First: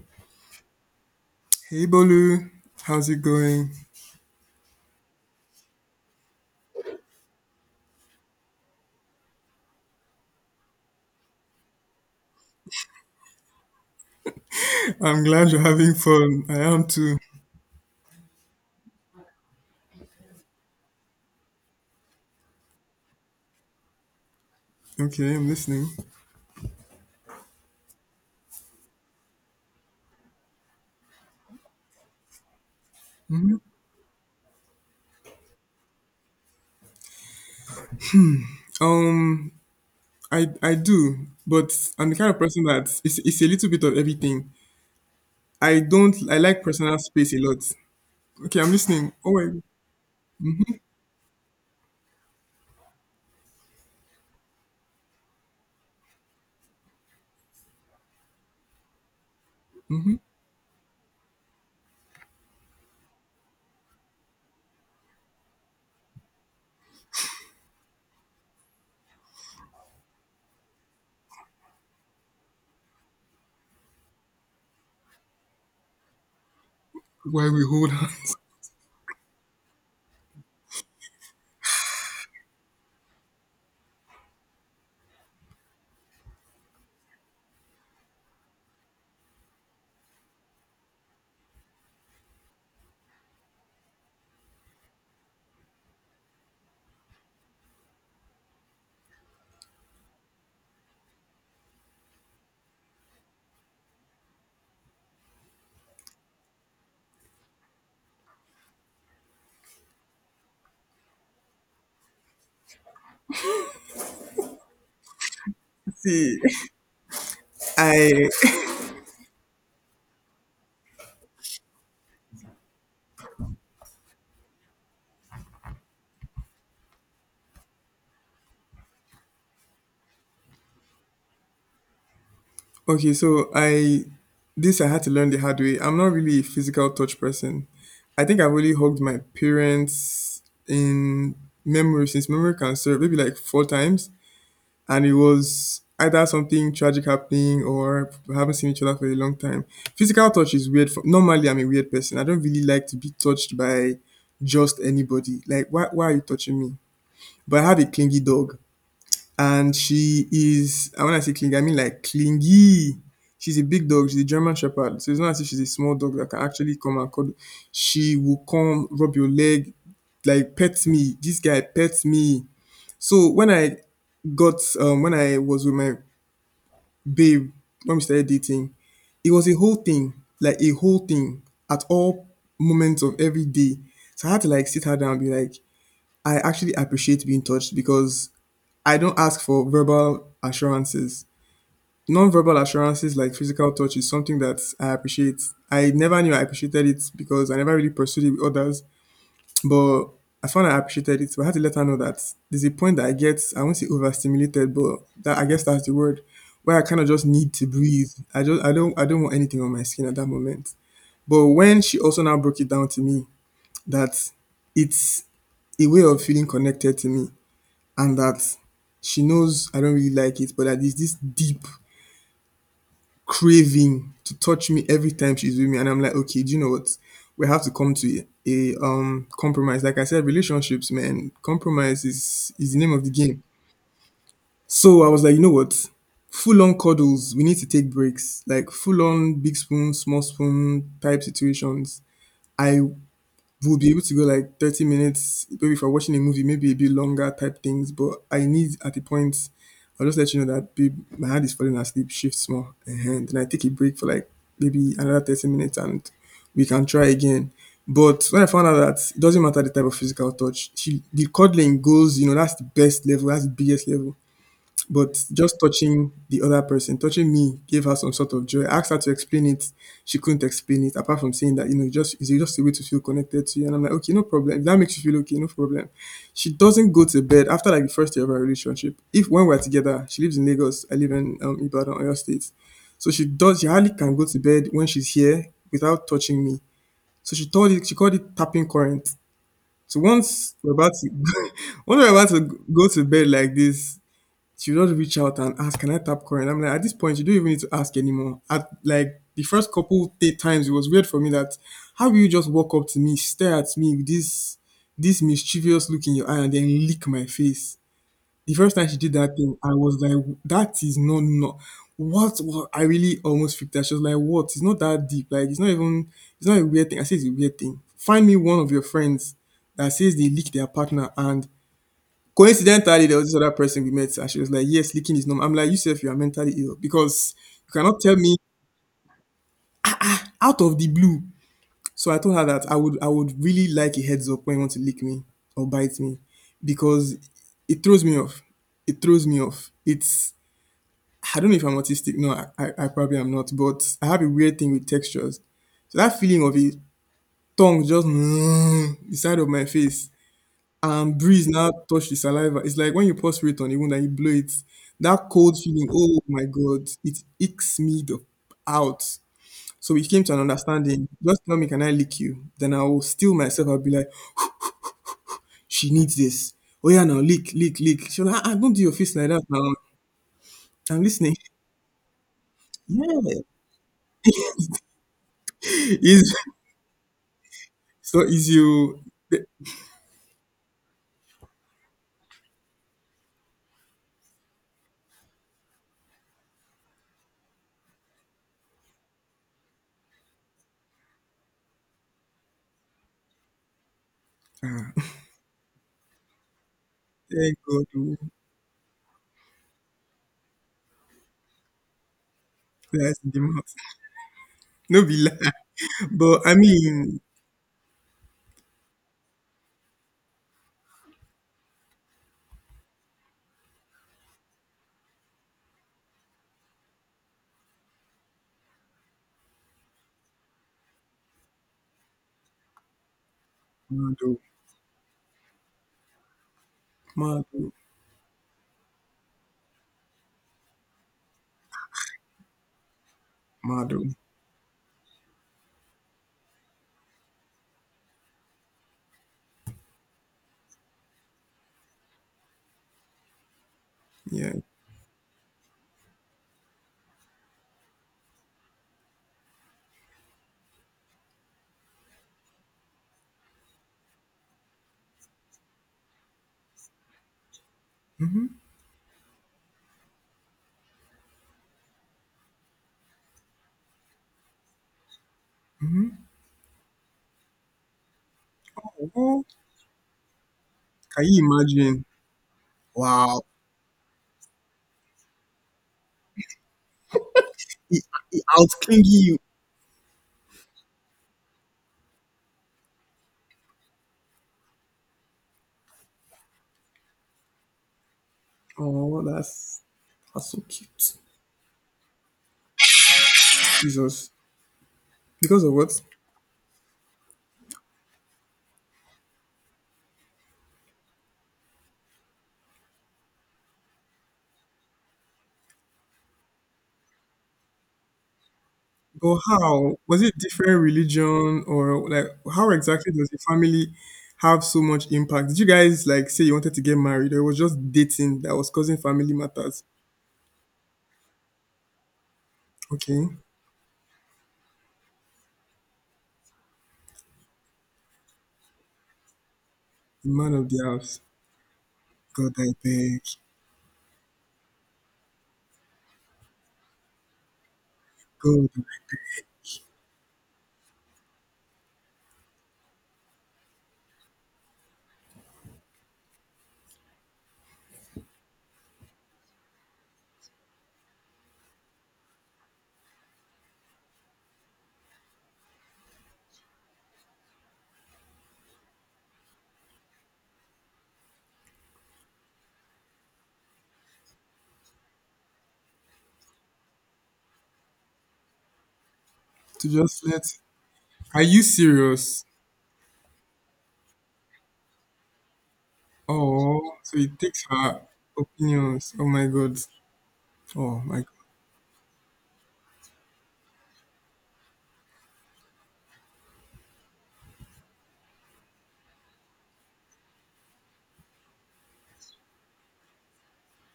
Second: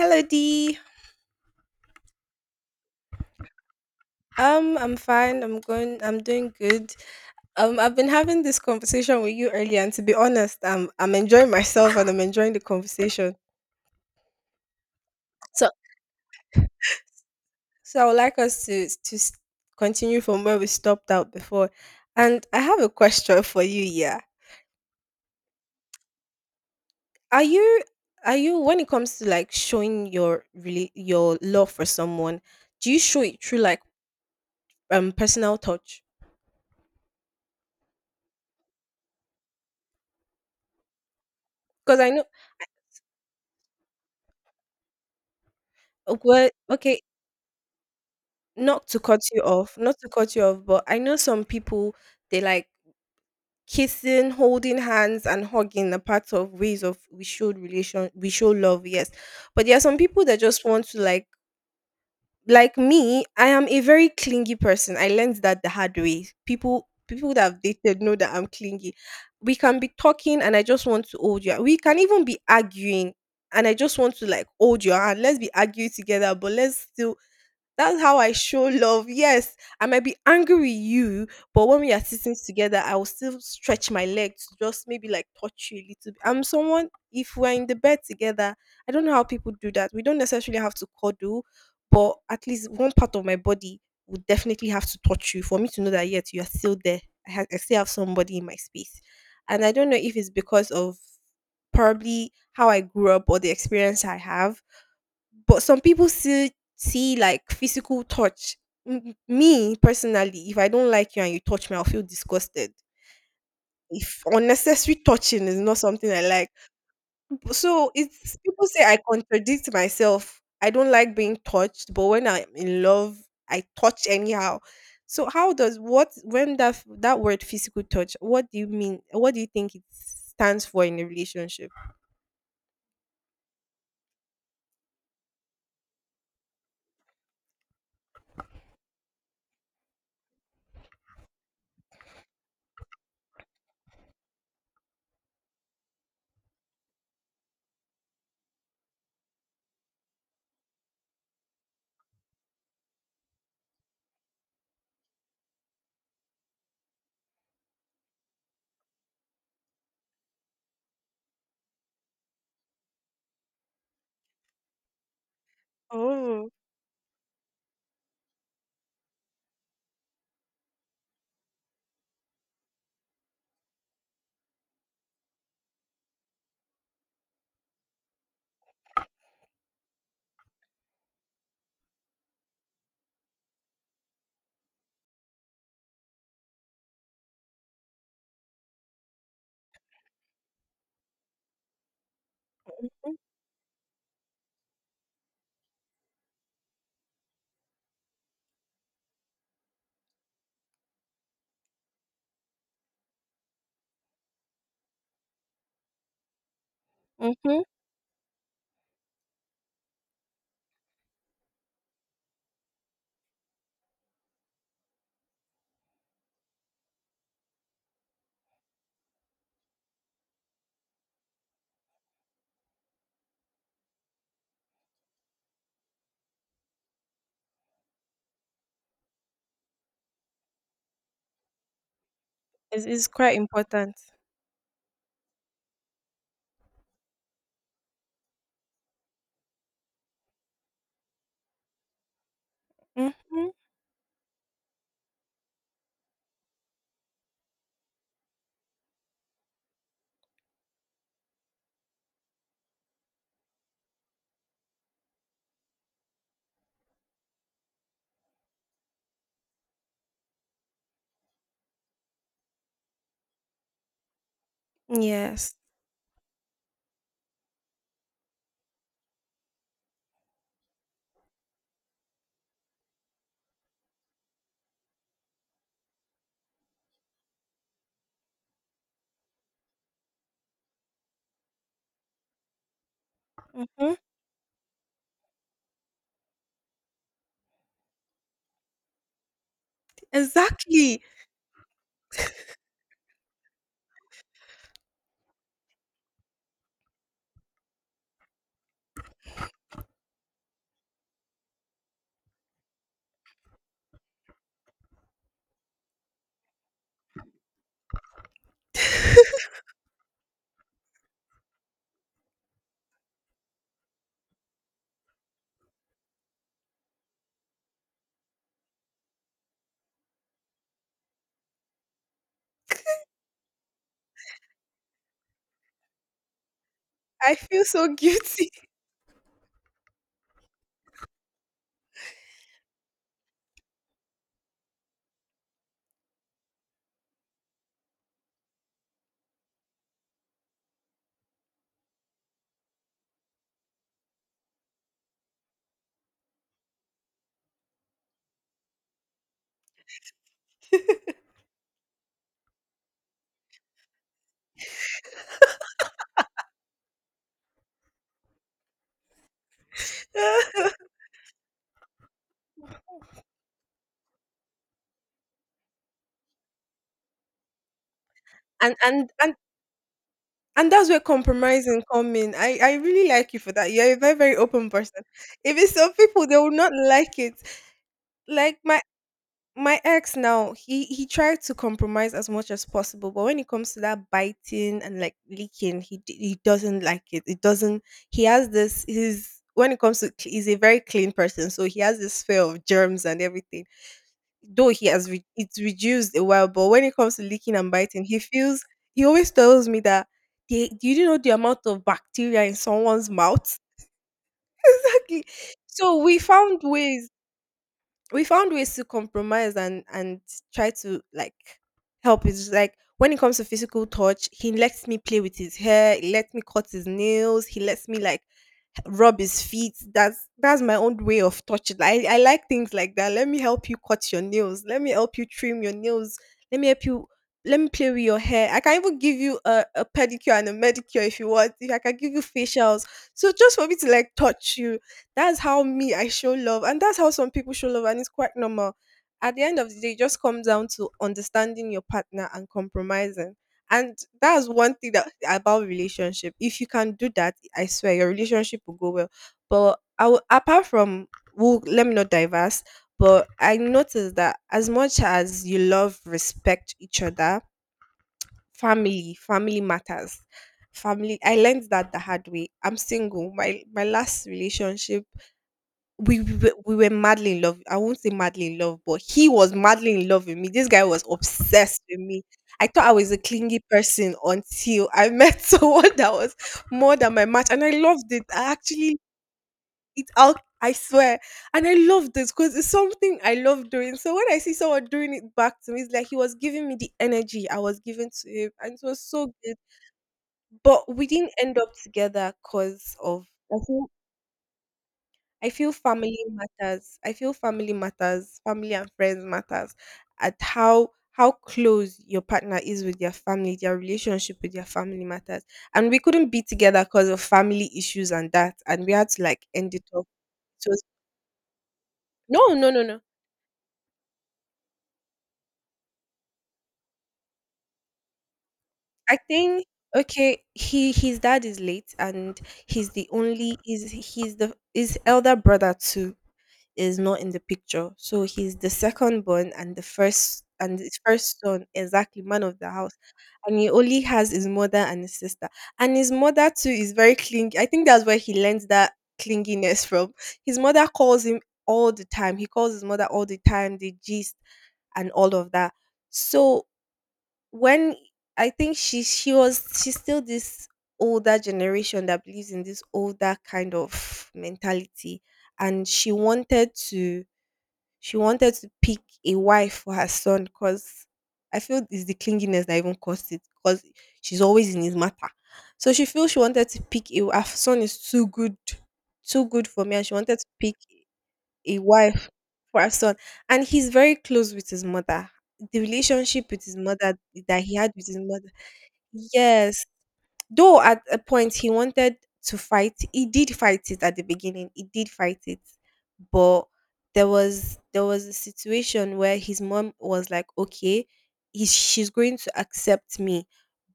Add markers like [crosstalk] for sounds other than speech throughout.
Hello D. Hey Bolu, how's it going? I'm fine. I'm going. I'm doing good. I've been having this conversation with you earlier, and to be honest, I'm enjoying myself and I'm enjoying the conversation. I'm glad you're having fun. I am too. So I would like us to continue from where we stopped out before. And I have a question for you. Yeah, Okay, I'm listening. are you are you when it comes to like showing your really your love for someone, do you show it through like personal touch? Um, I do, but Because I I'm the know kind of person that it's a little bit of everything. I don't I well, like personal okay, space a lot. Okay, I'm not to listening. cut Oh you my, off, not to cut you off, but I know some people they like kissing, holding hands, and hugging are part of ways of we show relation, we show love, yes. But there are some people that just want to like me. I am a very clingy person. I learned that the hard way. People that have dated know that I'm clingy. We can be talking, and I just want to hold you. We can even be arguing. And I just want to like hold your hand. Let's be arguing together, but let's still, why we hold that's how I hands? show love. Yes, I might be angry with you, but when we are sitting together, I will still stretch my leg to just maybe like touch you a little bit. I'm someone, if we're in the bed together, I don't know how people do that. We don't necessarily have to cuddle, but at least one part of my body would definitely have to touch you for me to know that, yet, you are still there. I still have somebody in my space. And I don't know if it's because of probably how I grew up or the experience I have, but some people still see like physical touch. Me personally, if I don't like you and you touch me, I'll feel disgusted. If unnecessary touching is not something I [laughs] See, like. So I it's people say I contradict myself. I don't like being touched, but when I'm in love, I touch anyhow. So how does what when that f- that word physical touch? What do you mean? What do you think it stands for in a relationship? okay. So I had to learn the hard way. I'm not really a physical touch person. I think I've only hugged my parents in memory since memory can serve, maybe like four times, and it was either something tragic happening or we haven't seen each other for a long time. Physical touch is weird. Normally, I'm a weird person. I don't really like to be touched by just anybody. Like, why are you touching me? But I have a clingy dog, and she is, and when I say clingy, I mean like clingy. She's a big dog. She's a German Shepherd. So it's not as if she's a small dog that can Oh, actually come and cuddle. She will come, rub your leg, like pet me. This guy pets me. So when I was with my babe, when we started dating, it was a whole thing, like a whole thing, at all moments of every day. So I had to like sit her down and be like, I actually appreciate being touched because I don't ask for verbal assurances. Non-verbal assurances like physical touch is something that I appreciate. I never knew I appreciated it because I never really pursued it with others. But I found I appreciated it. But I had to let her know that there's a point that I get, I won't say overstimulated, but that I guess that's the word, where I kind of just need mm-hmm. to breathe. I don't want anything on my skin at that moment. But when she also now broke it down to me that it's a way of feeling connected to me, and that she knows I don't really like it, but that there's this deep craving to touch me every time she's with me, and I'm like, okay, do you know what? We have to come to a compromise. Like I said, relationships, man, compromise is the it's, name of it's the quite game. important. So I was like, you know what? Full on cuddles, we need to take breaks. Like full on big spoon, small spoon type situations. I Hmm. We'll be able to go like 30 minutes, maybe if we're watching a movie, maybe a bit longer type things. But I need, at the point, I'll just let you know that babe, my hand is falling asleep, shift small. And then I take a break for like maybe another 30 minutes, and we can try again. But when I found out that it doesn't matter the type of physical touch, the cuddling goes, that's the best level, that's the biggest level. But Yes. just touching the other person, touching me, gave her some sort of joy. I asked her to explain it. She couldn't explain it, apart from saying that, it's just a way to feel connected to you. And I'm like, okay, no problem. If that makes you feel okay, no problem. She doesn't go to bed after like the first year of our relationship. If when we're together, she lives in Lagos, I live in Ibadan, Oyo State. So she hardly Mhm. can go to bed when she's here without touching me. So she called it tapping current. So once we're about Exactly. to, [laughs] once we're about to go to bed like this, she would just reach out and ask, "Can I tap current?" I'm like, at this point, you don't even need to ask anymore. At like the first couple eight times, it was weird for me that how will you just walk up to me, stare at me with this mischievous look in your eye, and then lick my face? The first time she did that thing, I was like, "That is not no." What, I really almost freaked out. She was like, "What? It's not that deep. Like it's not even. It's not a weird thing." I said, "It's a weird thing. Find me one of your friends that says they lick their partner, and coincidentally, there was this other person we met, and she was like, yes, licking is normal. I'm like, you said you are mentally ill I because feel you so cannot tell me guilty. out of the blue." So I told her that I would really like a heads up when you want to lick me or bite me because it throws me off. It throws me off. It's I don't know if I'm autistic. No, I probably am not, but I have a weird thing with textures. So that feeling of a tongue just [grunts] the side of my face, and breeze now touch the saliva. It's like when you pour spirit on a wound and you blow it, that cold feeling, oh my God, it icks me the out. So we came to an [laughs] understanding. Just tell me, can I lick you? Then I will steal myself. I'll be like, she needs this. Oh yeah, now lick, lick, lick. She'll like, ah, ah, don't and do your and fist like and that now. and that's where I'm listening. compromising come in. I [laughs] really like you Yeah, for that. You're a very open person. If it's some people, is they will not like it. so Like easy. my Oh. my ex now, he tried to compromise as much as possible, but when it comes to that biting and like leaking, he doesn't like it doesn't, he has this his when it comes to he's a very clean person, so he has this fear of germs and everything, though he Ah, has it's reduced a while, but when it comes to leaking thank and God, biting, oh. he feels he always tells me that, "They- do you know the amount of bacteria in someone's Lies in the mouth?" mouth. [laughs] [laughs] No be Exactly. lie. So we But I found ways, mean, we found ways to compromise and try to like help. It's like when it comes to physical touch, he lets me play with his hair, he lets me cut his nails, he lets me like rub his feet. That's my own way of touching. I like things like that. Let me help you cut your mado, nails, let me help you trim your nails, let me help you, let me mado, play with your hair. I can even give you a pedicure and a medicure if you want, if I can give you facials. So just for me to mado. like touch you, that's how me I show love, and that's how some people show love, and it's quite normal. At the end of the day, it just comes down to understanding your partner and compromising. And that's Yeah. one thing that about relationship. If you can do that, I swear your relationship will go well. But I will, apart from, well, let me not diverse. But I noticed that as much as you love, respect each other, family matters, family. I learned that the hard way. I'm single. My last relationship, we were madly in love. I won't say madly in love, but he was madly in love with me. This guy was Can you obsessed with imagine? me. I thought I was a Wow. clingy person until I met [laughs] someone that was more than my match, and I He, loved it. he I out actually clingy you. it out. I swear, and I loved this because it's something I love doing. So when I see someone doing it back to me, it's like he was giving me the energy I was giving to him, and it was Oh, so good. that's so But we cute. didn't end up together because of, Jesus. I Because feel of what? family matters. I feel family matters. Family and friends matters. At how close your partner is with their family, their relationship with their family matters. And we couldn't be together because of family issues and that. And we had to But like end it how? off. Was it So different religion, or like, no, no, how no, no. exactly does the family have so much impact? Did you guys like say you wanted to get married, or it was just dating that was causing I family think, matters? okay, he his dad is late, and he's the Okay. only is he's the his elder brother too is not in the picture. So he's the second born, and the The first, man of and the his house. first son, exactly man God of I the house. beg. And he only has his mother and his sister. And his mother too is very clingy. I think that's where he learns God that clinginess from. His mother calls him all the time. He calls his mother all the time, they gist and all of that. So when I think she's still this older generation that believes in this older kind of mentality, and she wanted to, she wanted to pick a wife for her son, because I feel it's the clinginess that even caused it, because she's always in his matter. So she feels she wanted to pick a, her son is too good for to me, and she just wanted let to pick Are you a wife serious? for her son. And he's very close with his mother. The relationship with his Oh, mother so it that takes he had her with his mother. opinions. Oh my god. Yes, though Oh at a my God. point he wanted to fight, he did fight it at the beginning. He did fight it, but there was a situation where his mom was like, "Okay, she's going to accept me,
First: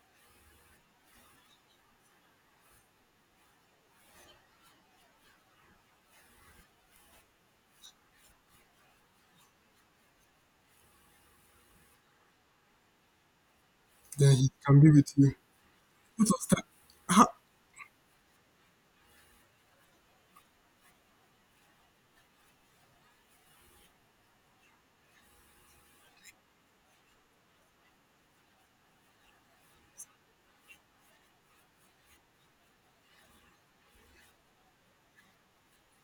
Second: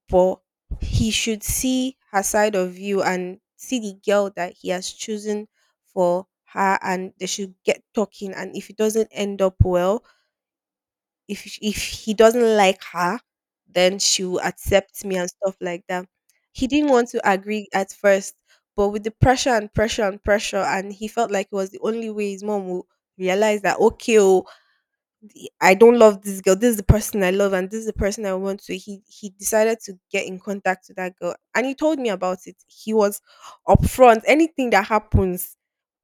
but he should see her side of you and see the girl that he has chosen for her, and they should get talking. And if it doesn't end up well, if he doesn't like her, then she Then will he can be accept with me," and you. stuff like that. What was that? He didn't want How? to agree at first, but with the pressure and pressure and pressure, and he felt like it was the only way his mom would realize that, okay, oh, I don't love this girl, this is the person I love, and this is the person I want to. He decided to get in contact with that girl, and he told me about it. He was upfront. Anything that happens,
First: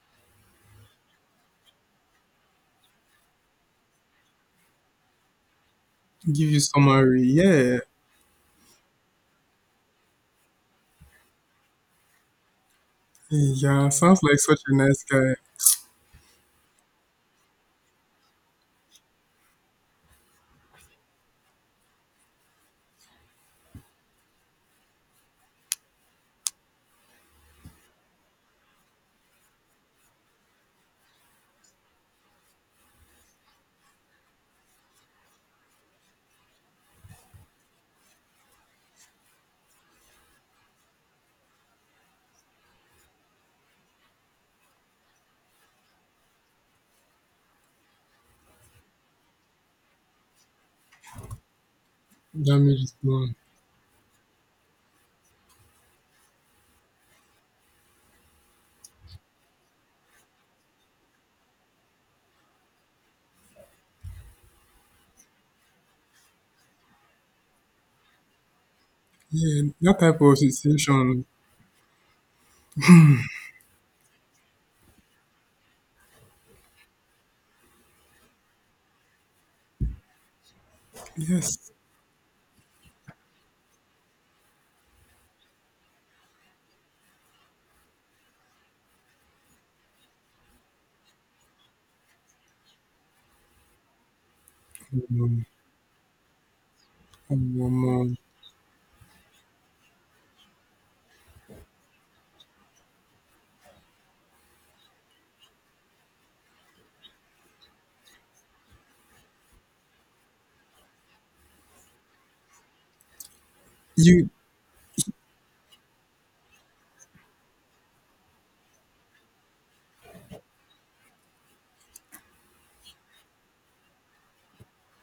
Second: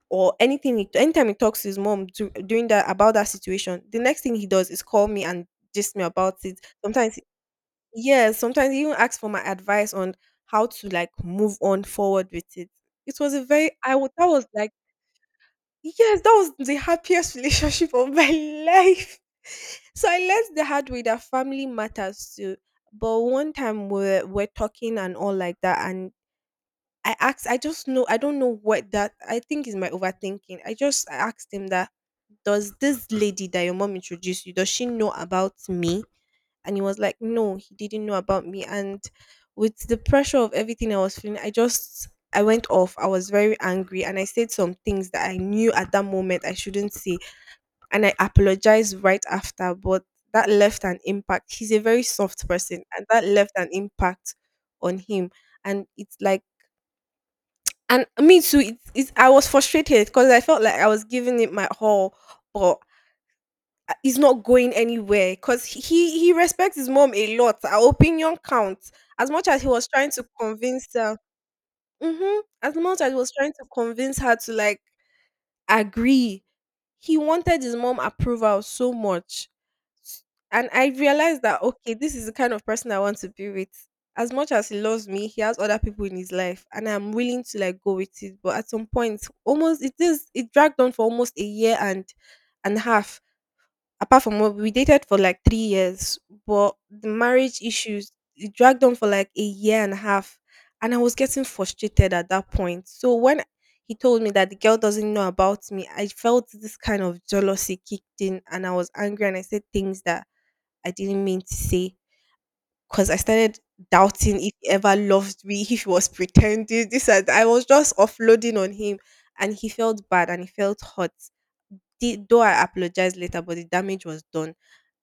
or anytime he talks to his mom during that, about that situation, the next thing he does is call me and gist me about Give it you sometimes. summary. Yeah. Yes, sometimes he even asks for my advice on how to like move on forward with it. It was a Hey. very, Yeah. I would, Sounds that like was such like, a nice guy. yes, that was the happiest [laughs] relationship of my life. So I learned the hard way that family matters too. But one time we're talking and all like that, and I asked, I just know, I don't know what that, I think is my overthinking. I asked him that, does this lady that your mom introduced you, does she know about me? And he was like, no, he didn't know about me. And with the pressure of everything I was feeling, I just, I went off. I was very angry, and I said some things that I knew at that moment I shouldn't say. And I apologized right after, but that left an impact. He's a very soft Damage person, is and that done. left an impact on him. And it's like, and me too. I was frustrated because I felt like I was giving it my all, but it's not going anywhere. Because he respects his mom a lot. Our opinion counts as much as he Yeah. was That trying type to of convince her. situation. Hmm, as much as he was trying to convince her to like agree. He wanted his mom approval so much. S- And I realized that, Yes. okay, this is the kind of person I want to be with. As much as he loves me, he has other people in his life, and I'm willing to like go with it. But at some point, almost it is it dragged on for almost a year and a half, apart from what we dated for like Um, 3 years. But the um, marriage um, issues, um. it dragged on for like a year and a half, and I was getting frustrated at that point. So when he told me that the girl doesn't know about me, I felt this kind of jealousy kicked in, and I was angry, and I said things that I didn't mean to say, because I started You. doubting if he ever loved me, [laughs] if he was pretending. This and that. I was just offloading on him, and he felt bad and he felt hurt. The though I apologized later, but the damage was done,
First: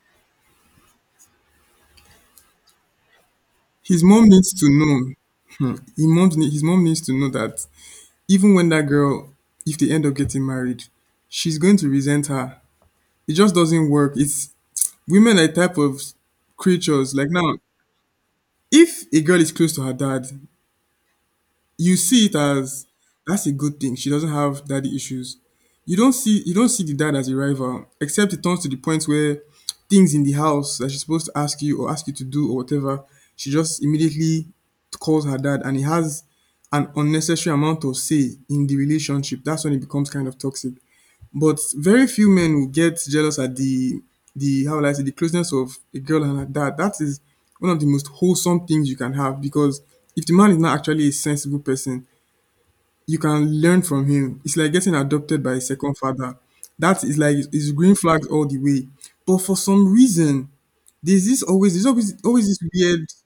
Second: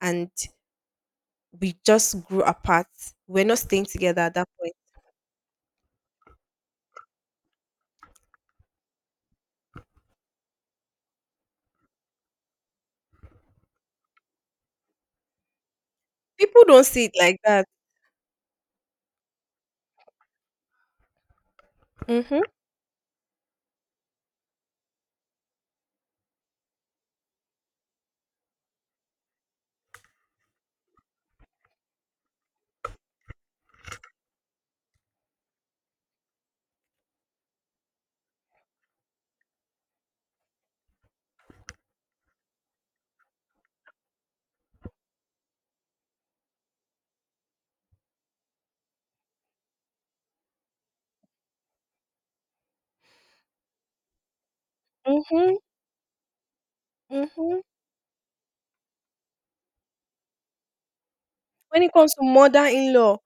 and we just grew apart. We're not staying His together mom at that needs to point. know. Hmm. His mom needs to know that even when that girl, if they end up getting married, she's going to resent her. It just doesn't work. It's Women are a type of People don't see it creatures. Like like now, that. if a girl is close to her dad, you see it Mhm. as that's a good thing. She doesn't have daddy issues. You don't see the dad as a rival, except it turns to the point where things in the house that she's supposed to ask you or ask you to do or whatever, she just immediately calls her dad, and he has an unnecessary amount of say in the relationship. That's when it becomes kind of toxic. But very few men will get jealous at the how will I say, the closeness of a girl and her dad. That is one of the most wholesome things you can have because if the man is not actually a sensible person, you can learn from him. It's like getting adopted by Mhm. a second father. That is like Mhm. it's green flags all the way. But for some reason, When there's it comes always to always this weird, mother-in-law,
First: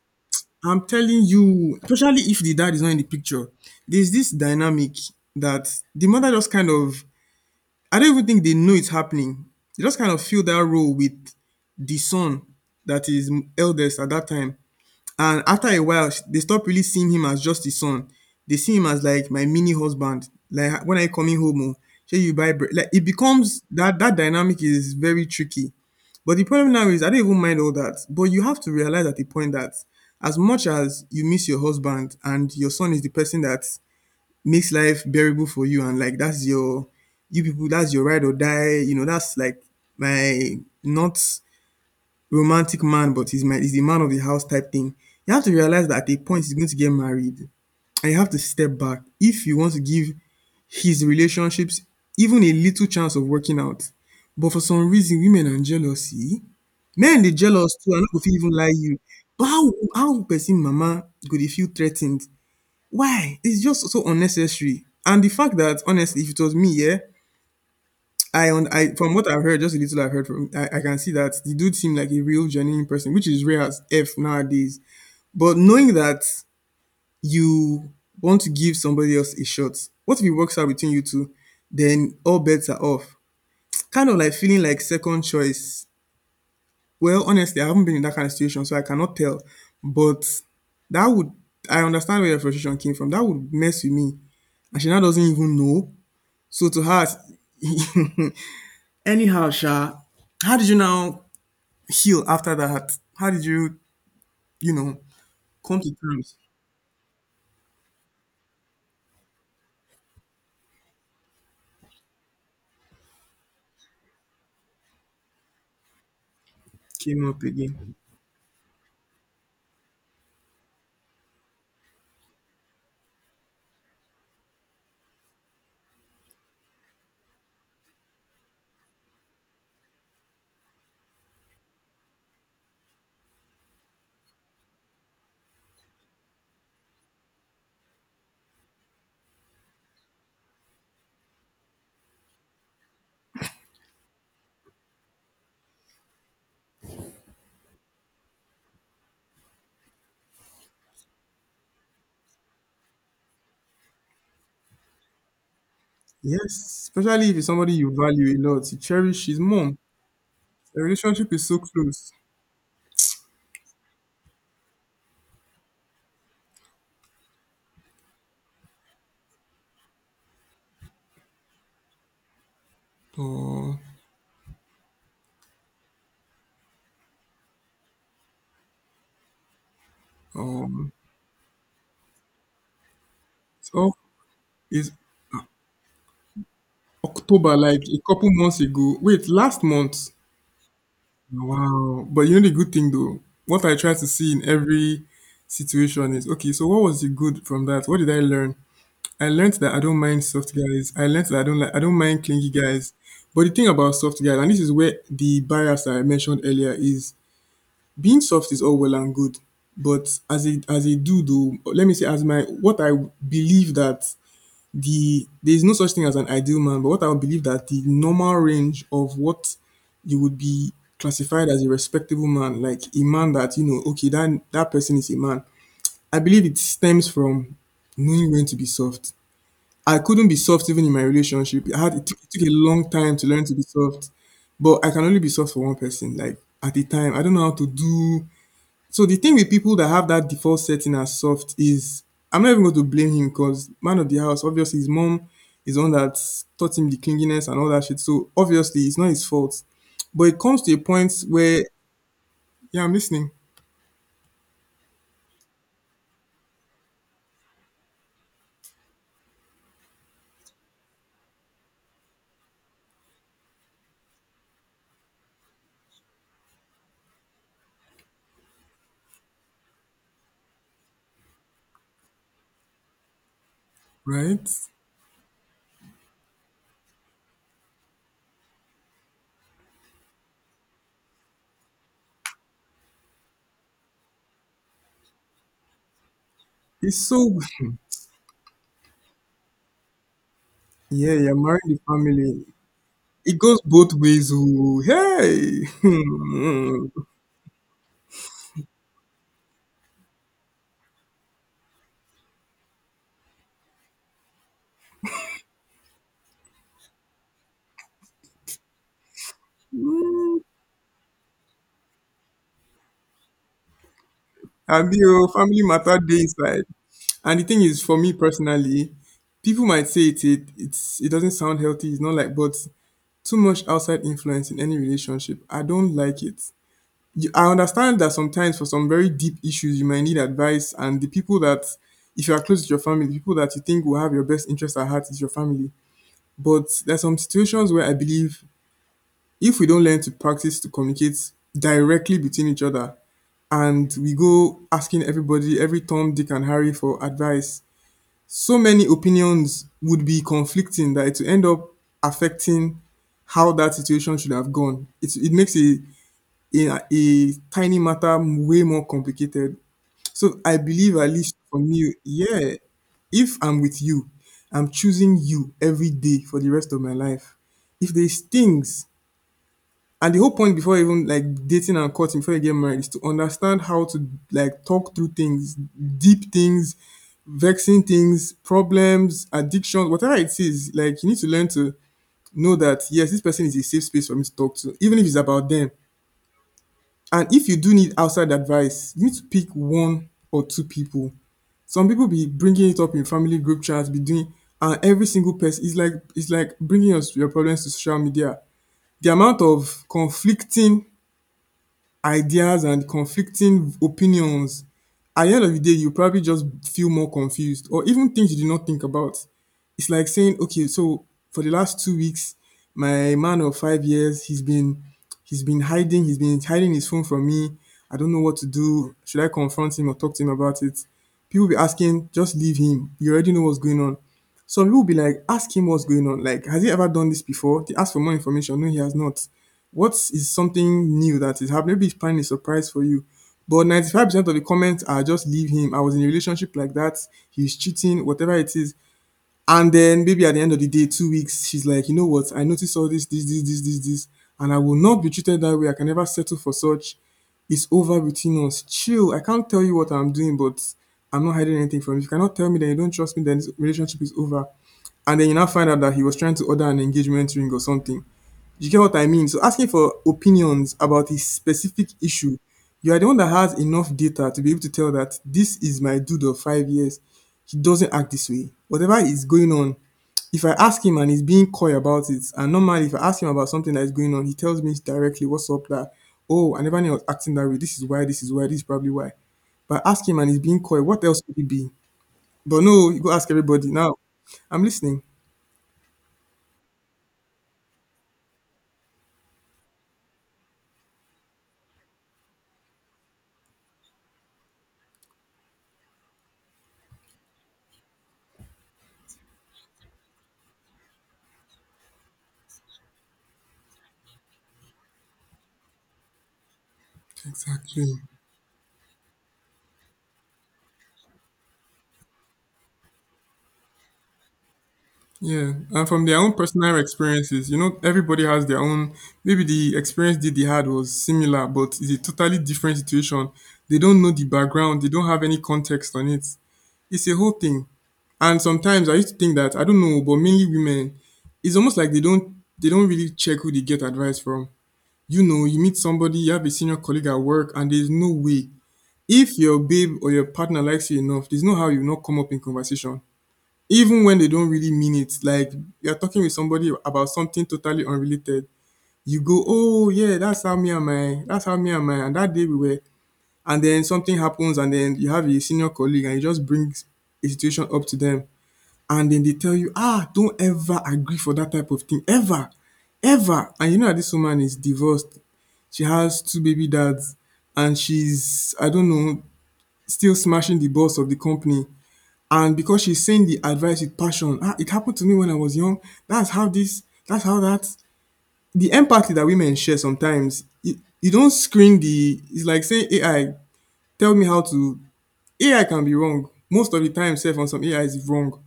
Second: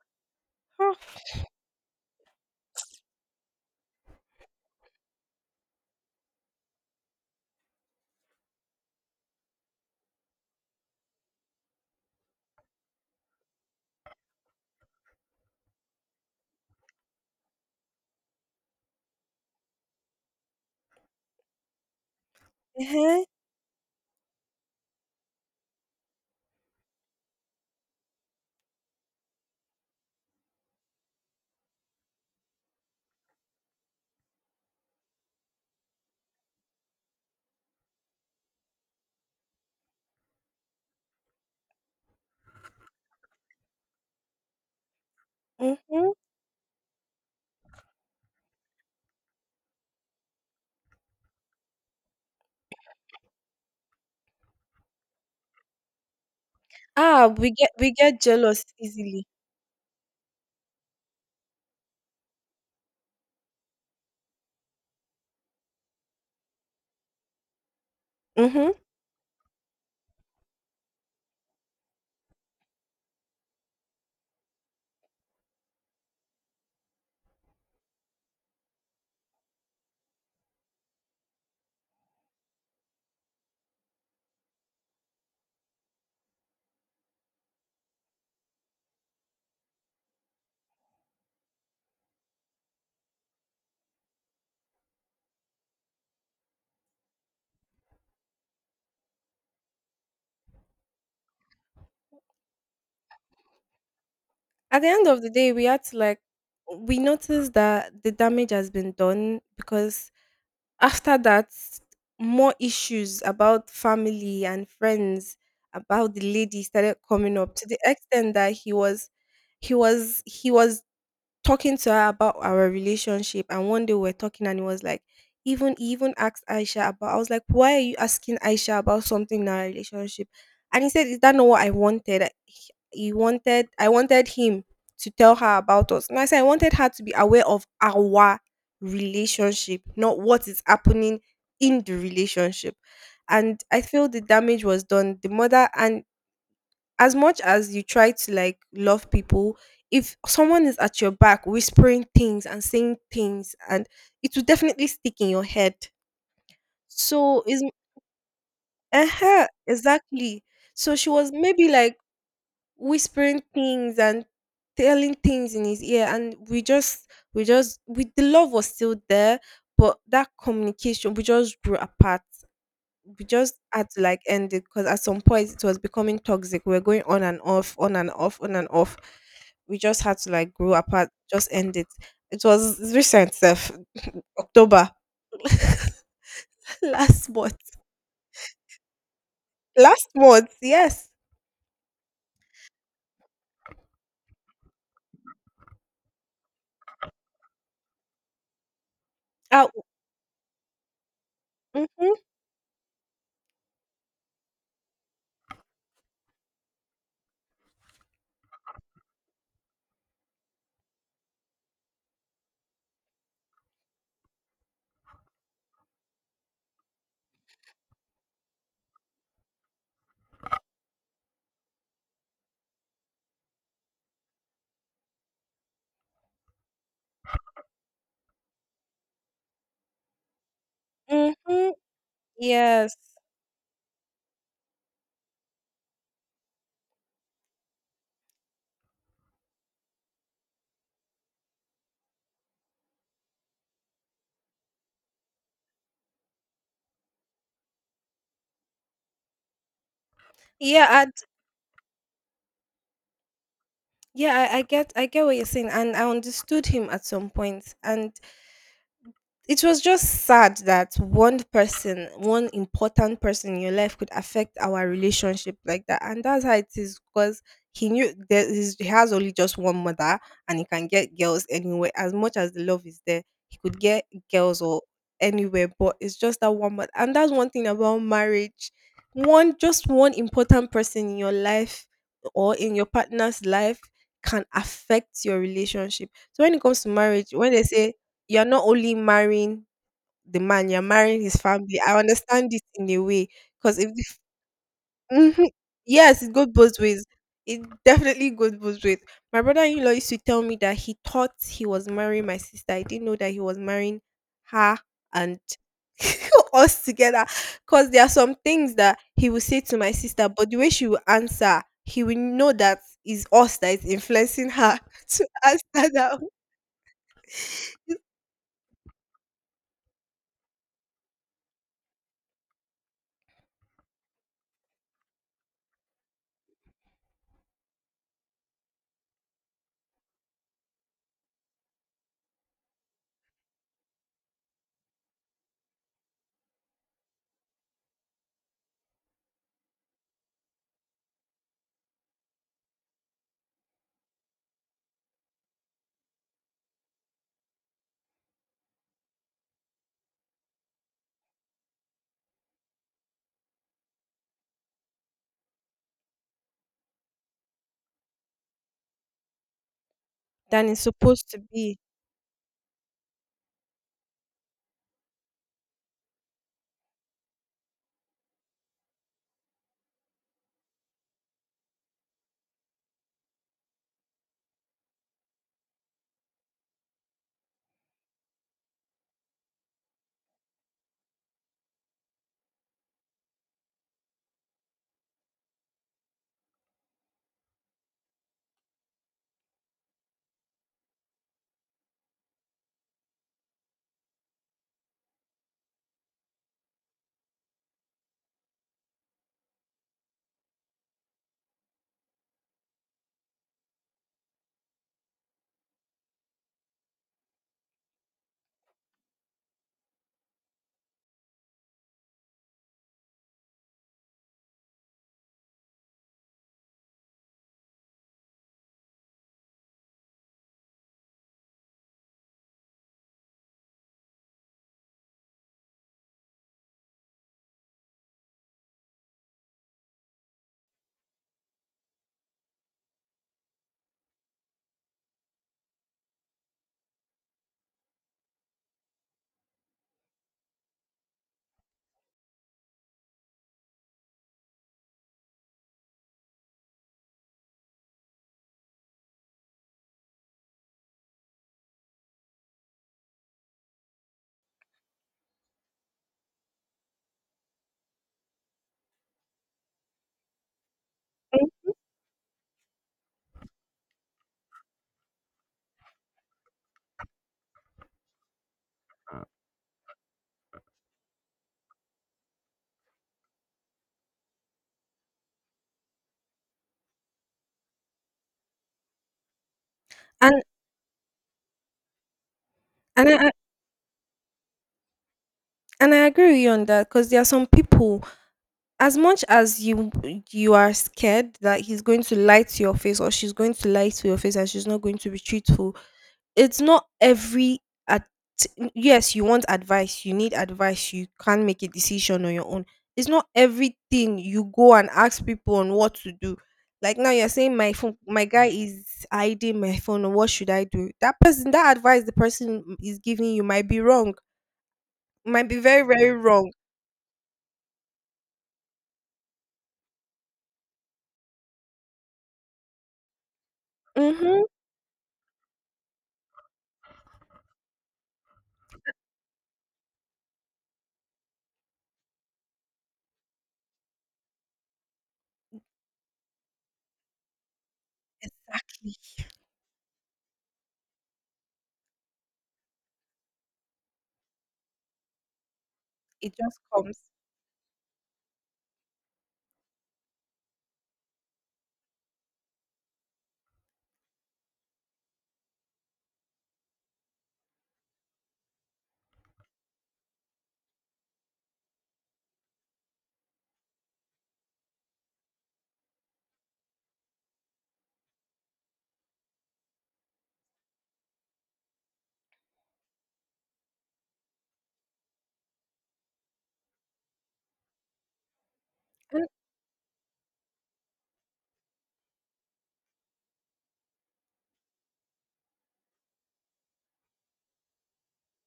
I'm huh. telling you, especially if the dad is not in the picture, there's this dynamic that the mother just kind of, I don't even think they know it's happening. They just kind of fill that role with the son that is eldest at that time. And after a while, they stop really seeing him as just the son. They see him as like my mini husband. Like when I coming home, oh, shey you buy bread. Like it Uh-huh. becomes that that dynamic is very tricky. But the problem now is I don't even mind all that. But you have to realize at the point that as much as you miss your husband, and your son is the person that makes life bearable for you, and like that's your you people, that's your ride or die, you know? That's like my, not romantic man, but he's the man of the house type thing. You have to realize that at Mhm. a point he's going to get married, and you have to step back if you want to give his relationships even a little chance of working out. But for some reason, women are jealousy, men Ah, they we get jealous we too, and no go get fit even jealous lie you. easily. But how person mama go dey feel threatened? Why? It's just so unnecessary. And the fact that honestly, if it was me, yeah, Mm-hmm. I from what I've heard, just a little I've heard from I can see that the dude seemed like a real genuine person, which is rare as F nowadays. But knowing that you want to give somebody else a shot, what if it works out between you two? Then all bets are off. Kind of like feeling like second choice. Well, honestly, I haven't been in that kind of situation, so I cannot tell. But that would I understand where your frustration came from. That would mess with me. And she now doesn't even know. So to her, [laughs] anyhow, Sha, how did you now heal after that? How did you, you At the know, end of the day, we come had to to like, terms? we noticed that the damage has been done, because after that, more issues about family and friends about the lady started Came coming up up, to the again. extent that he was talking to her about our relationship. And one day we're talking, and it was like, even he even asked Aisha about, I was like, why are you asking Aisha about something in our relationship? And he said, is that not what I wanted? He wanted I wanted him to tell her about us. And I said I wanted her to be aware of our relationship, not what is happening in the relationship. And I feel the damage was done. The mother, and as much as you try to like love people, if someone is at your back whispering things and saying things, and it will definitely stick in your head. Yes, especially if So it's is, somebody you value a lot, you cherish his mom. exactly, The so she was relationship is so maybe like close. whispering things and telling things in his ear, and we the love was still there, but that communication, we just grew apart. We just Oh, had to like end it, because at some point it was becoming toxic. We were going on and off, on and off, on and off. We just had to like grow um, apart, just end it. It was recent, self. so [laughs] October. it's [laughs] Last October, month. like a couple months ago. Wait, last Last month. month, yes. Wow. But you know the good thing though, what I try to see in every situation is okay, so what was the good from that? What did I learn? I learned Uh, that I don't mind soft guys. I learned that I don't mm-hmm, mind clingy guys. But the thing about soft guys, and this is where the bias that I mentioned earlier is being soft is all well and good. But as a dude though, let me say as my what I believe that there is no such thing as an ideal man, but what I would believe that the normal range of what you would be classified as a respectable man, like a man that you know, okay, that that person is a man. I believe it stems from knowing when to be soft. I couldn't be soft even in my relationship. mm-hmm, I had it took a long yes. time to learn to be soft, but I can only be soft for one person. Like at the time, I don't know how to do. So the thing with people that have that default setting as soft is, I'm not even going to blame him because man of the house, obviously his mom is the one that taught him the clinginess and all that shit. So obviously it's not his fault, but it comes to a Yeah, I, point where yeah, I'm listening, yeah, I get what you're saying, and I understood him at some point. And it was just sad that one person, one important person in your life could affect our relationship like that. And that's how it is, because he knew there is he has only just one mother, and he can get girls anywhere. As much as the love is there, he could get right? girls or anywhere, but it's just that one mother. And that's one thing about marriage. One important person in your life or in your partner's life can affect your relationship. So when it comes to It's marriage, so when they [laughs] say you're not only marrying the man, you're yeah, marrying you're his marrying family. the I family. understand it in a way, It goes because if both the, ways. Oh, mhm. hey, Yes, it goes both ways. [laughs] It definitely goes both ways. My brother-in-law used to tell me that he thought he was marrying my sister. I didn't know that he was marrying her and [laughs] us together. Because there are some things that he will say to my sister, but the way she will answer, he will know that it's us that is influencing her Abi, [laughs] to oh, family answer matter that. day inside. And the thing is, for me personally, people might say it doesn't sound healthy. It's not like, but too much outside influence in any relationship, I don't like it. You, I understand that sometimes for some very deep issues, you might need advice, and the people that, if you are close to your family, the people that you think will have your best interest at heart is your family. But there's some situations where I believe if we don't learn to practice to communicate directly between each other and we go asking everybody, every Tom, Dick, and Harry for advice, so many opinions would be conflicting that it will end up affecting how that situation should have gone. It makes a tiny matter way more complicated. So I Than it's believe, at supposed least to for be. me, yeah, if I'm with you, I'm choosing you every day for the rest of my life. If there's things and the whole point before even like dating and courting before you get married is to understand how to like talk through things, deep things, vexing things, problems, addictions, whatever it is. Like you need to learn to know that yes, this person is a safe space for me to talk to, even if it's about them. And if you do need outside advice, you need to pick one or two people. Some people be bringing it up in family group chats, be doing, and every single person is like it's like bringing your problems to social media. The amount of conflicting ideas and conflicting opinions. At the end of the day, you probably just feel more confused or even things you did not think about. It's like saying, okay, so for the last 2 weeks, my man of 5 years, he's been hiding, his phone from me. I don't know what to do. Should I confront him or talk to him about it? People be asking, just leave him. You already know what's going on. Some people be like, ask him what's going on. Like, has he ever done this before? They ask for more information. No, he has not. What is something new that is happening? Maybe he's planning a surprise for you. But 95% of the comments are just leave him. I was in a relationship like that. He's cheating, whatever it is. And then maybe at the end of the day, 2 weeks, she's like, you know what? I noticed all this, this, this, this, this, this, and I will not be treated that way. I can never settle for such. It's over between us. Chill. I can't tell you what I'm doing, but I'm not hiding anything from you. If you cannot tell me that you don't trust me, then this relationship is over. And then you now find out that he was trying to order an engagement ring or something. You get what I mean? So asking for opinions about a Mm. specific issue, you are the one that has enough data to be able to tell that this is my dude of 5 years. He doesn't act this way. Whatever is going on, if I ask him and he's being coy about it, and normally if I ask him about something that is going on, he tells me directly what's up that, oh, I never knew I was acting that way. This is why, this is why, this is probably why. But ask him and he's And being coy, what else could it be? But no, you and go I I- ask everybody. Now, I'm listening. and I agree with you on that, because there are some people, as much as you, you are scared that he's going to lie to your face or she's going to lie to your face and she's not going to be truthful, it's not every, at, yes, you want advice, you need advice, you can't make a decision on your own. It's not everything you go and ask people on what to do. Like now you're saying my Exactly. phone, my guy is hiding my phone, what should I do? That person, that advice, the person is giving you might be wrong, might Yeah, be very, and from very their own wrong. personal experiences, you know, everybody has their own. Maybe the experience that they had was similar, but it's a totally different situation. They don't know the Mm-hmm. background, they don't have any context on it. It's a whole thing. And sometimes I used to think that I don't know, but mainly women, it's almost like they don't really check who they get advice from. You know, you meet somebody, you have a senior colleague at work, and there's no way if your babe or your partner likes you enough, there's no how you will not come up in conversation even when they don't really mean it like you're talking It with just somebody comes. about something totally unrelated, you go oh yeah, that's how me and my and that day we were, and then something happens and then you have a senior colleague and you just bring a situation up to them, and then they tell you ah, don't ever agree for that type of thing ever ever, and you know that this woman is divorced, she has two baby dads, and she's I don't know, still smashing the boss of the company. And because she's saying the advice with passion, ah, it happened to me when I was young. That's how this, that's how that, the empathy that [laughs] women share sometimes, you don't screen the, it's like saying AI, tell me how to, AI can be wrong. Most of the time, self on some AI is wrong.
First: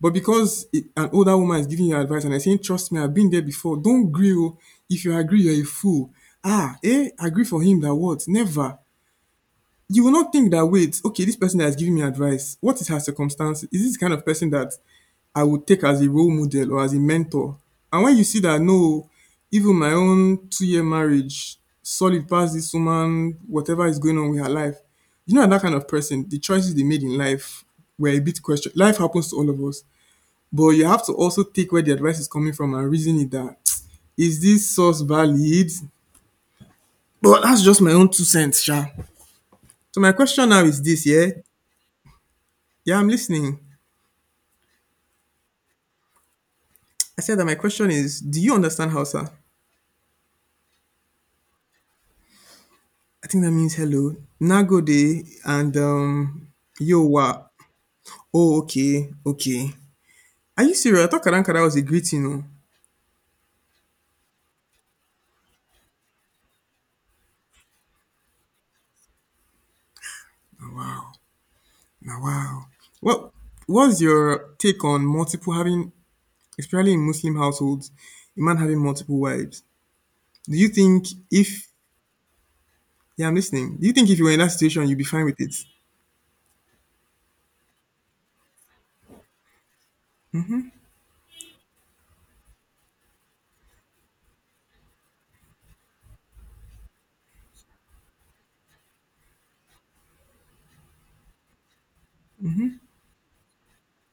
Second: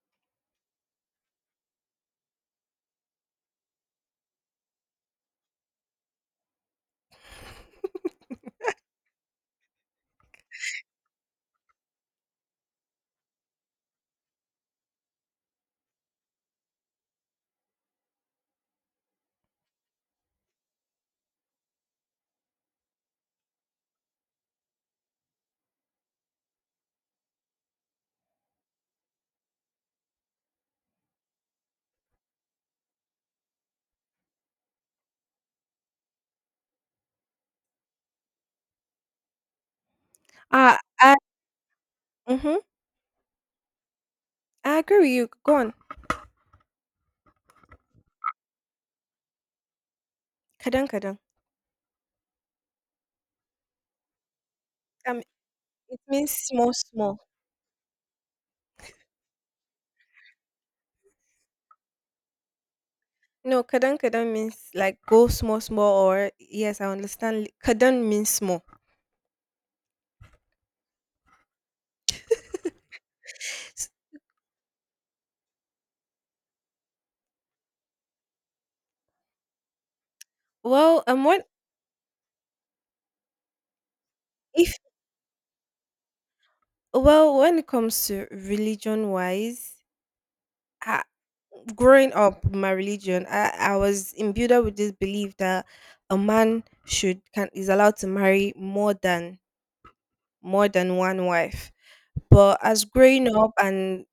But because it, an older woman is giving you advice and I saying, trust me, I've been there before, don't agree. Oh. If you agree, you're a fool. Ah, eh, agree for him that what? Never. You will not think that wait, okay, this person that is giving me advice, what is her circumstance? Is this the kind of person that I would take as a role model or as a mentor? And when you see that no, even my own 2 year marriage solid past this woman, whatever is going on with her life, you know that kind of person, the choices they made in life were a bit question. Life happens to all of us, but you have to also take where the advice is coming from and reason it that [tsk] is this source valid? But that's just my own two cents sha. So my question now And- uh, is this, I, yeah. mm-hmm. Yeah, I'm listening. I agree with you, go on. I said that my question is, do you understand Hausa? Kadang kadang, I think that means hello, um nagode, and it means small yo small. wa. Oh, okay, okay. Are you serious? I thought Karankara was a greeting. Oh. No, kadam kadam means like go small, small, or yes, I understand. Kadam means small. Wow, now wow. What S- What's your take on multiple having, especially in Muslim households, a man having multiple wives? Do you Well, think what if, yeah, I'm listening. Do you think if you were in that if, situation, you'd be fine with it? well, when it comes to religion wise, I, growing up my religion, I was imbued with this belief that a man should can is allowed to marry more than one wife. But as growing up and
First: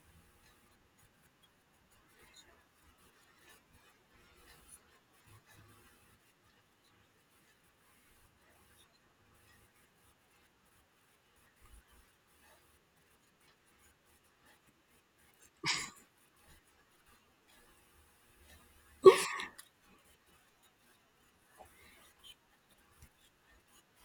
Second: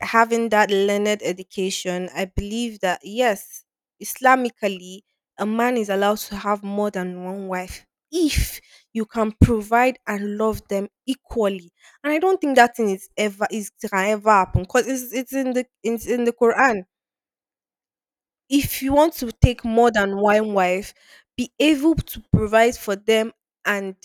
having that learned education, I believe that yes, Islamically, a man is allowed to have more than one wife if you can provide and love them equally. And I don't think that thing is ever is can ever happen, because it's in the Quran. If you want to take more than one wife, be able to provide for them and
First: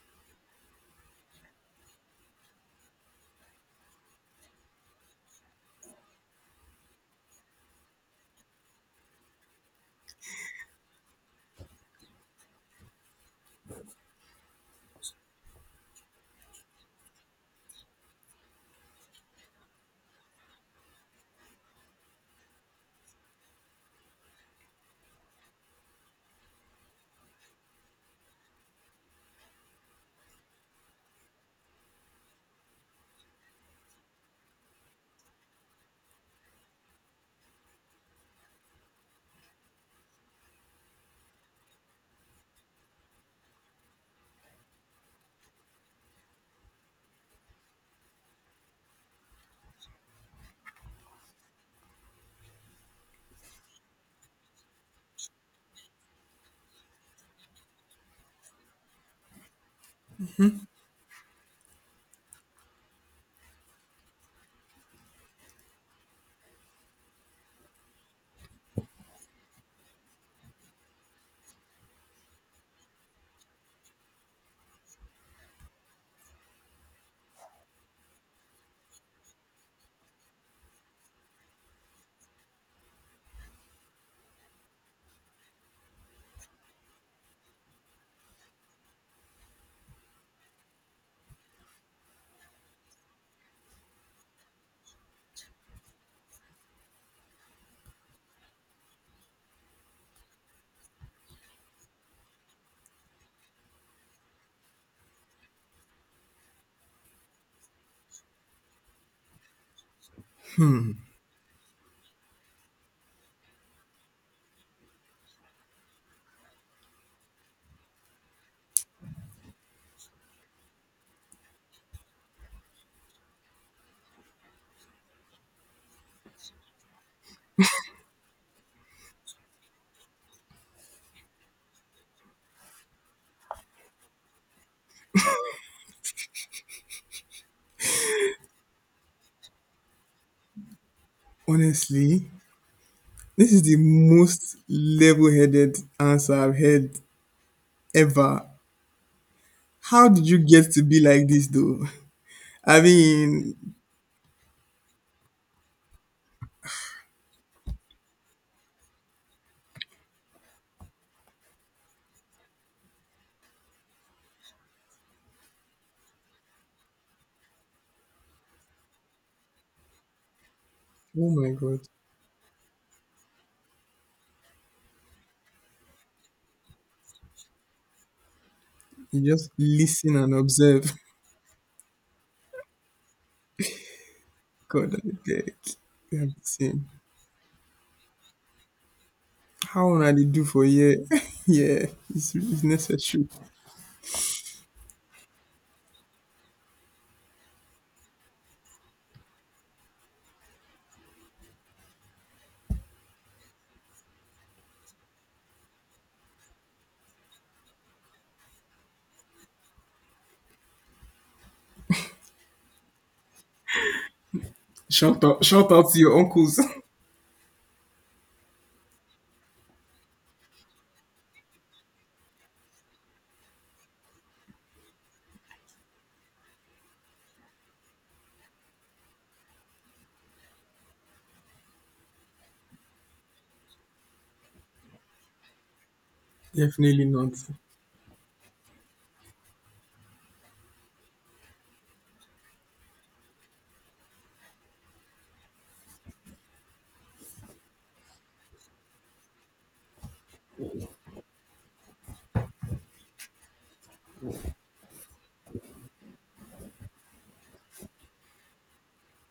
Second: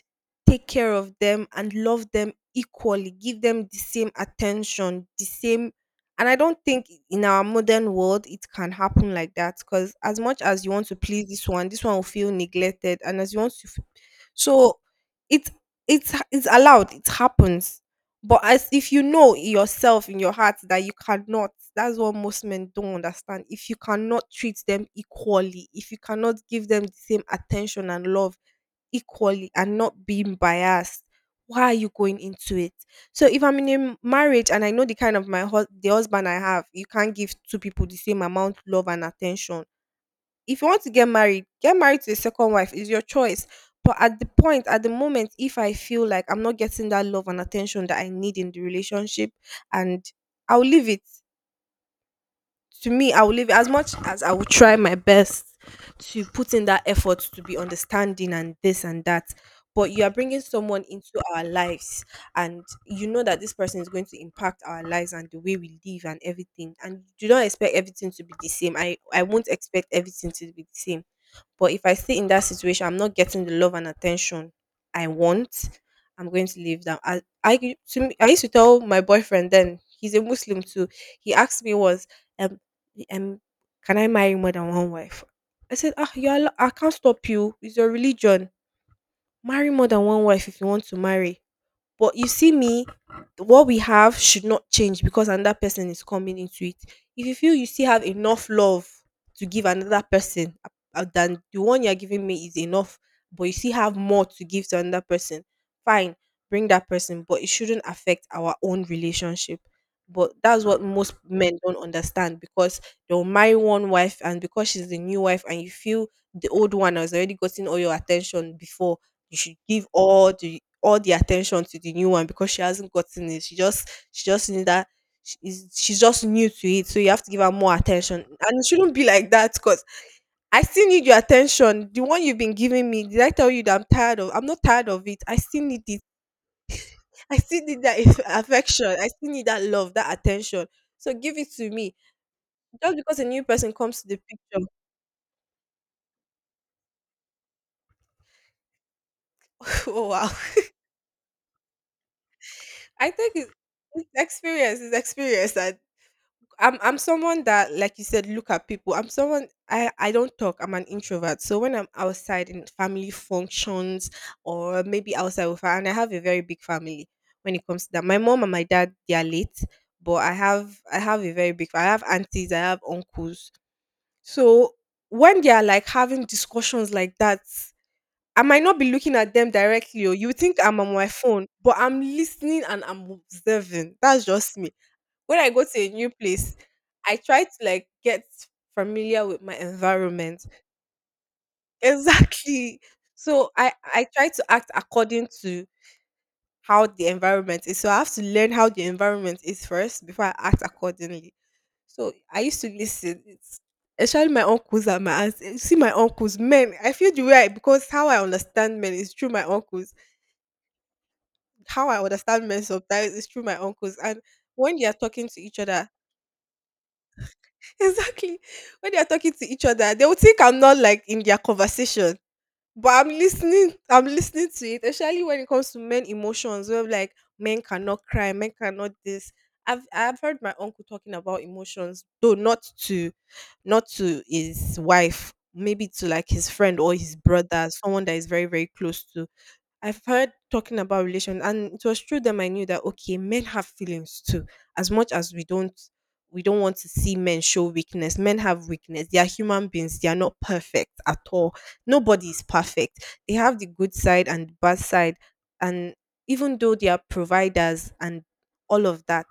take care of them and love them equally. Give them the same attention, the same. And I don't think in our modern world it can happen like that, because as much as you want to please this one will feel neglected. And as you want to, so it's it's allowed. It happens, but as if you know yourself in your heart that you cannot, that's what most men don't understand. If you cannot treat them equally, if you cannot give them the same attention and love equally and not being biased, why are you going into it? So if I'm in a marriage and I know the kind of my the husband I have, you can't give two people the same amount love and attention, if you want to get married to a second wife. Is your choice. But at the point, at the moment, if I feel like I'm not getting that love and attention that I need in the relationship, and I'll leave it. To me, I will leave it. As much as I will try my best to put in that effort to be understanding and this and that. But you are bringing someone into our lives, and you know that this person is going to impact our lives and the way we live and everything. And you don't expect everything to be the same. I won't expect everything to be the same. But if I stay in that situation, I'm not getting the love and attention I want. I'm going to leave them. To me, I used to tell my boyfriend then, he's a Muslim too. He asked me once, um, um, can I marry more than one wife? I said, ah, you're, I can't stop you. It's your religion. Marry more than one wife if you want to marry. But you see me, what we have should not change because another person is coming into it. If you feel you still have enough love to give another person, than the one you're giving me is enough, but you still have more to give to another person, fine, bring that person, but it shouldn't affect our own relationship. But that's what most men don't understand, because they'll marry one wife, and because she's the new wife, and you feel the old one has already gotten all your attention before, you should give all the attention to the new one, because she hasn't gotten it. She just need that, she's just new to it, so you have to give her more attention. And it shouldn't be like that, because I still need your attention. The one you've been giving me, did I tell you that I'm tired of? I'm not tired of it. I still need it. I still need that [laughs] affection. I still need that love, that attention. So give it to me. Honestly, Just because a new this is person the comes to the most picture. [laughs] level-headed answer I've heard. Ever. Oh How did wow! you get to be like this though? [laughs] I I think mean, it's experience. It's experience, and I'm someone that, like you said, look at people. I'm someone, I don't talk. I'm an introvert. So when I'm outside in family functions or maybe outside with her, and I have a very big family when it comes to that. My mom and my dad they are late, but I have oh a very my big. god. I have aunties. I have uncles. So when they are like having discussions like that. I might not be looking You at them just directly, or listen you and think I'm on observe. my phone, but I'm listening and I'm observing. That's just [laughs] me. God, I When I beg. go to a new You [laughs] have the place, same. I try to like get familiar with my How on are they do environment. [laughs] for yeah? [laughs] yeah, it's Exactly. necessary. So I try to act according to how the environment is. So I have to learn how the environment is first before I act accordingly. So I used to listen. It's especially my uncles and my aunts. You see my uncles, men. I feel the way I, because how I understand men is through my uncles. How I understand men sometimes is through my uncles. And when they are talking to each Shout other, out to your uncles. [laughs] [laughs] exactly. When they are talking to each other, they will think I'm not like in their conversation, but I'm listening. I'm listening to it, especially when it comes to men emotions. Where like men cannot cry, men cannot this. I've heard my uncle talking about emotions, though not to his wife, maybe to like his friend or Definitely his not. brother, someone that is very very close to. I've heard talking about relation, and it was through them I knew that okay, men have feelings too. As much as we don't want to see men show weakness. Men have weakness. They are human beings. They are not perfect at all. Nobody is perfect. They have the good side and the bad side, and even though they are providers and all of that,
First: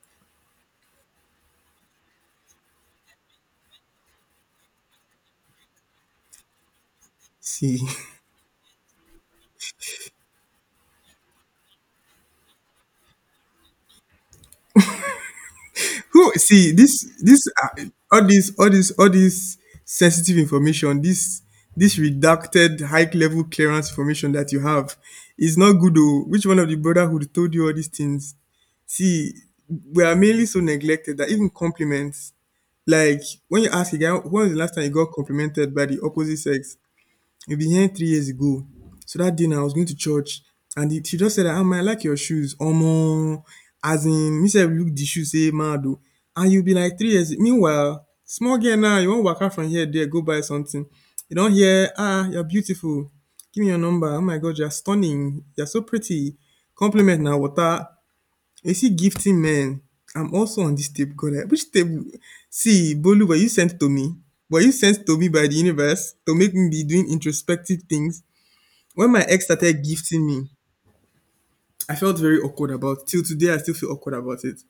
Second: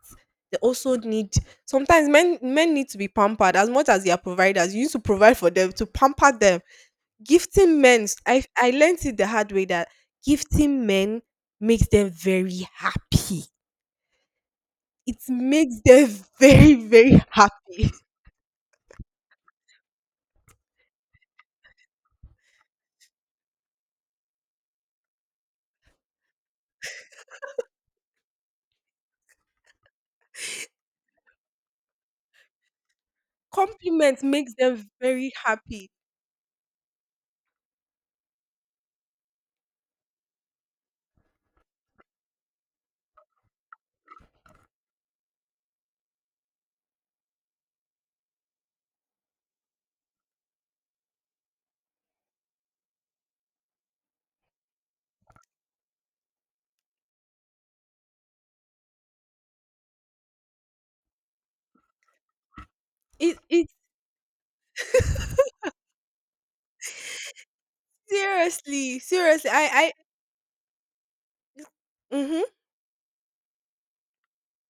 they also need. Sometimes men need to be pampered. As much as they are providers, you need to provide for them to pamper them. See. Gifting men, I learned it the hard way that gifting men makes them very happy. It makes them Who [laughs] see very, this? very happy. all this sensitive information. This redacted high level clearance information that you have is not good. Oh, which one of the brotherhood told you all these things? See, we are mainly so neglected that even compliments. Like [laughs] when you ask a guy, Compliment when was makes the last time them you got very complimented by happy. the opposite sex? We've been here 3 years ago. So that day now I was going to church and the she just said that, "Ah ma I like your shoes." Omo! As in me sef look the shoe say mad oh. And you be like 3 years meanwhile small girl now you wan waka from here there go buy something, you don hear, "Ah you're beautiful, give me your number, oh my God you are stunning, you are so pretty." Compliment na water. They see gifting men. I'm also on this table. God, I- which table? See, Bolu, were It you it sent to me? Were you sent to me by the universe to make me be doing introspective things? seriously When my ex seriously started I. gifting me, I felt very Mm-hmm. awkward about it. Till today, I still feel awkward about it.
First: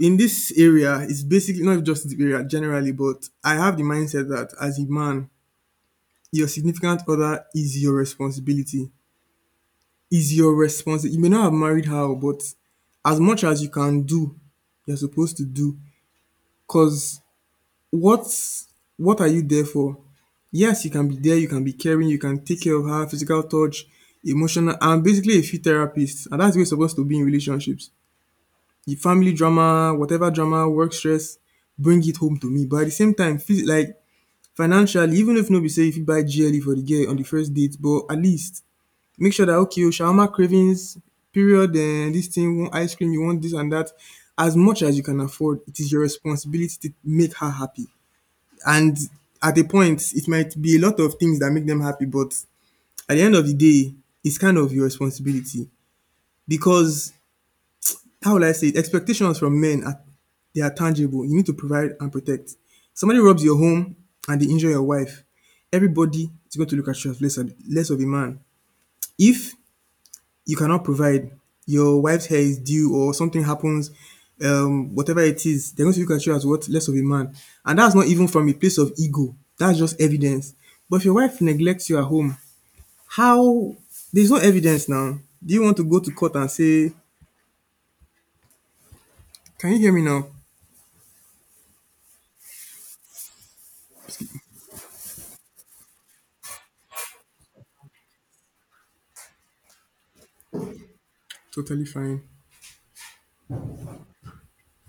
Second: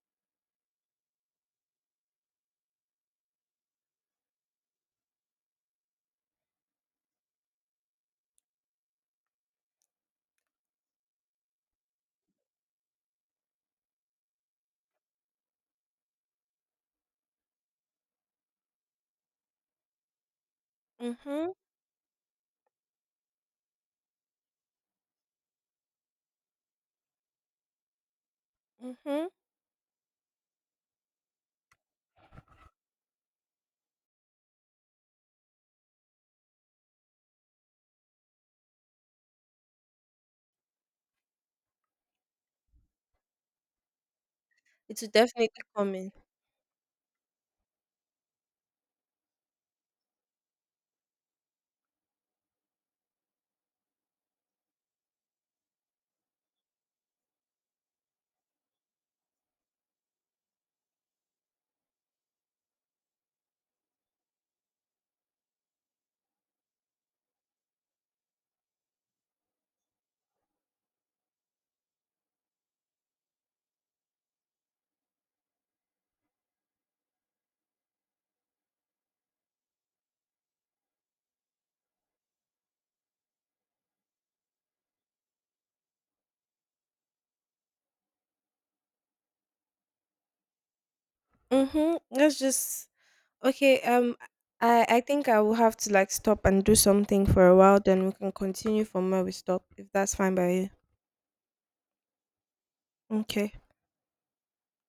In this area, it's basically not just the area generally, but I have the mindset that as a man, your significant other is your responsibility. Is your responsibility. You may not have married her, but as much as you can do, you're supposed to do. Because what's what are you there for? Yes, you can be there, you Mm-hmm. can be caring, you can take care of her, physical touch, emotional. I'm basically a free therapist, and that's the way it's supposed to be in relationships. The Mm-hmm. family drama, whatever drama, work stress, bring it home to me. But at the same time, phys- like financially, even if nobody say if you buy GLE for the girl on the first date, but at least make sure that okay, your shawarma cravings, period, and this thing, you want ice cream, you want this and that, as much as It you will can definitely afford. It is come your in. responsibility to make her happy, and at a point it might be a lot of things that make them happy, but at the end of the day it's kind of your responsibility, because how will I say it, expectations from men are, they are tangible. You need to provide and protect. Somebody robs your home and they injure your wife, everybody is going to look at you as less, less of a man if you cannot provide. Your wife's hair is due or something happens, whatever it is, they're going to look at you as what? Less of a man. And that's not even from a place of ego. That's just evidence. But if your wife neglects you at home, how, there's no evidence now. Do you want to go to court and say, can you hear me now? Mm-hmm. Let's just, okay, I think I will have to like stop and do something for a while, then we can continue from where we stop if that's fine by you. Totally fine. Okay.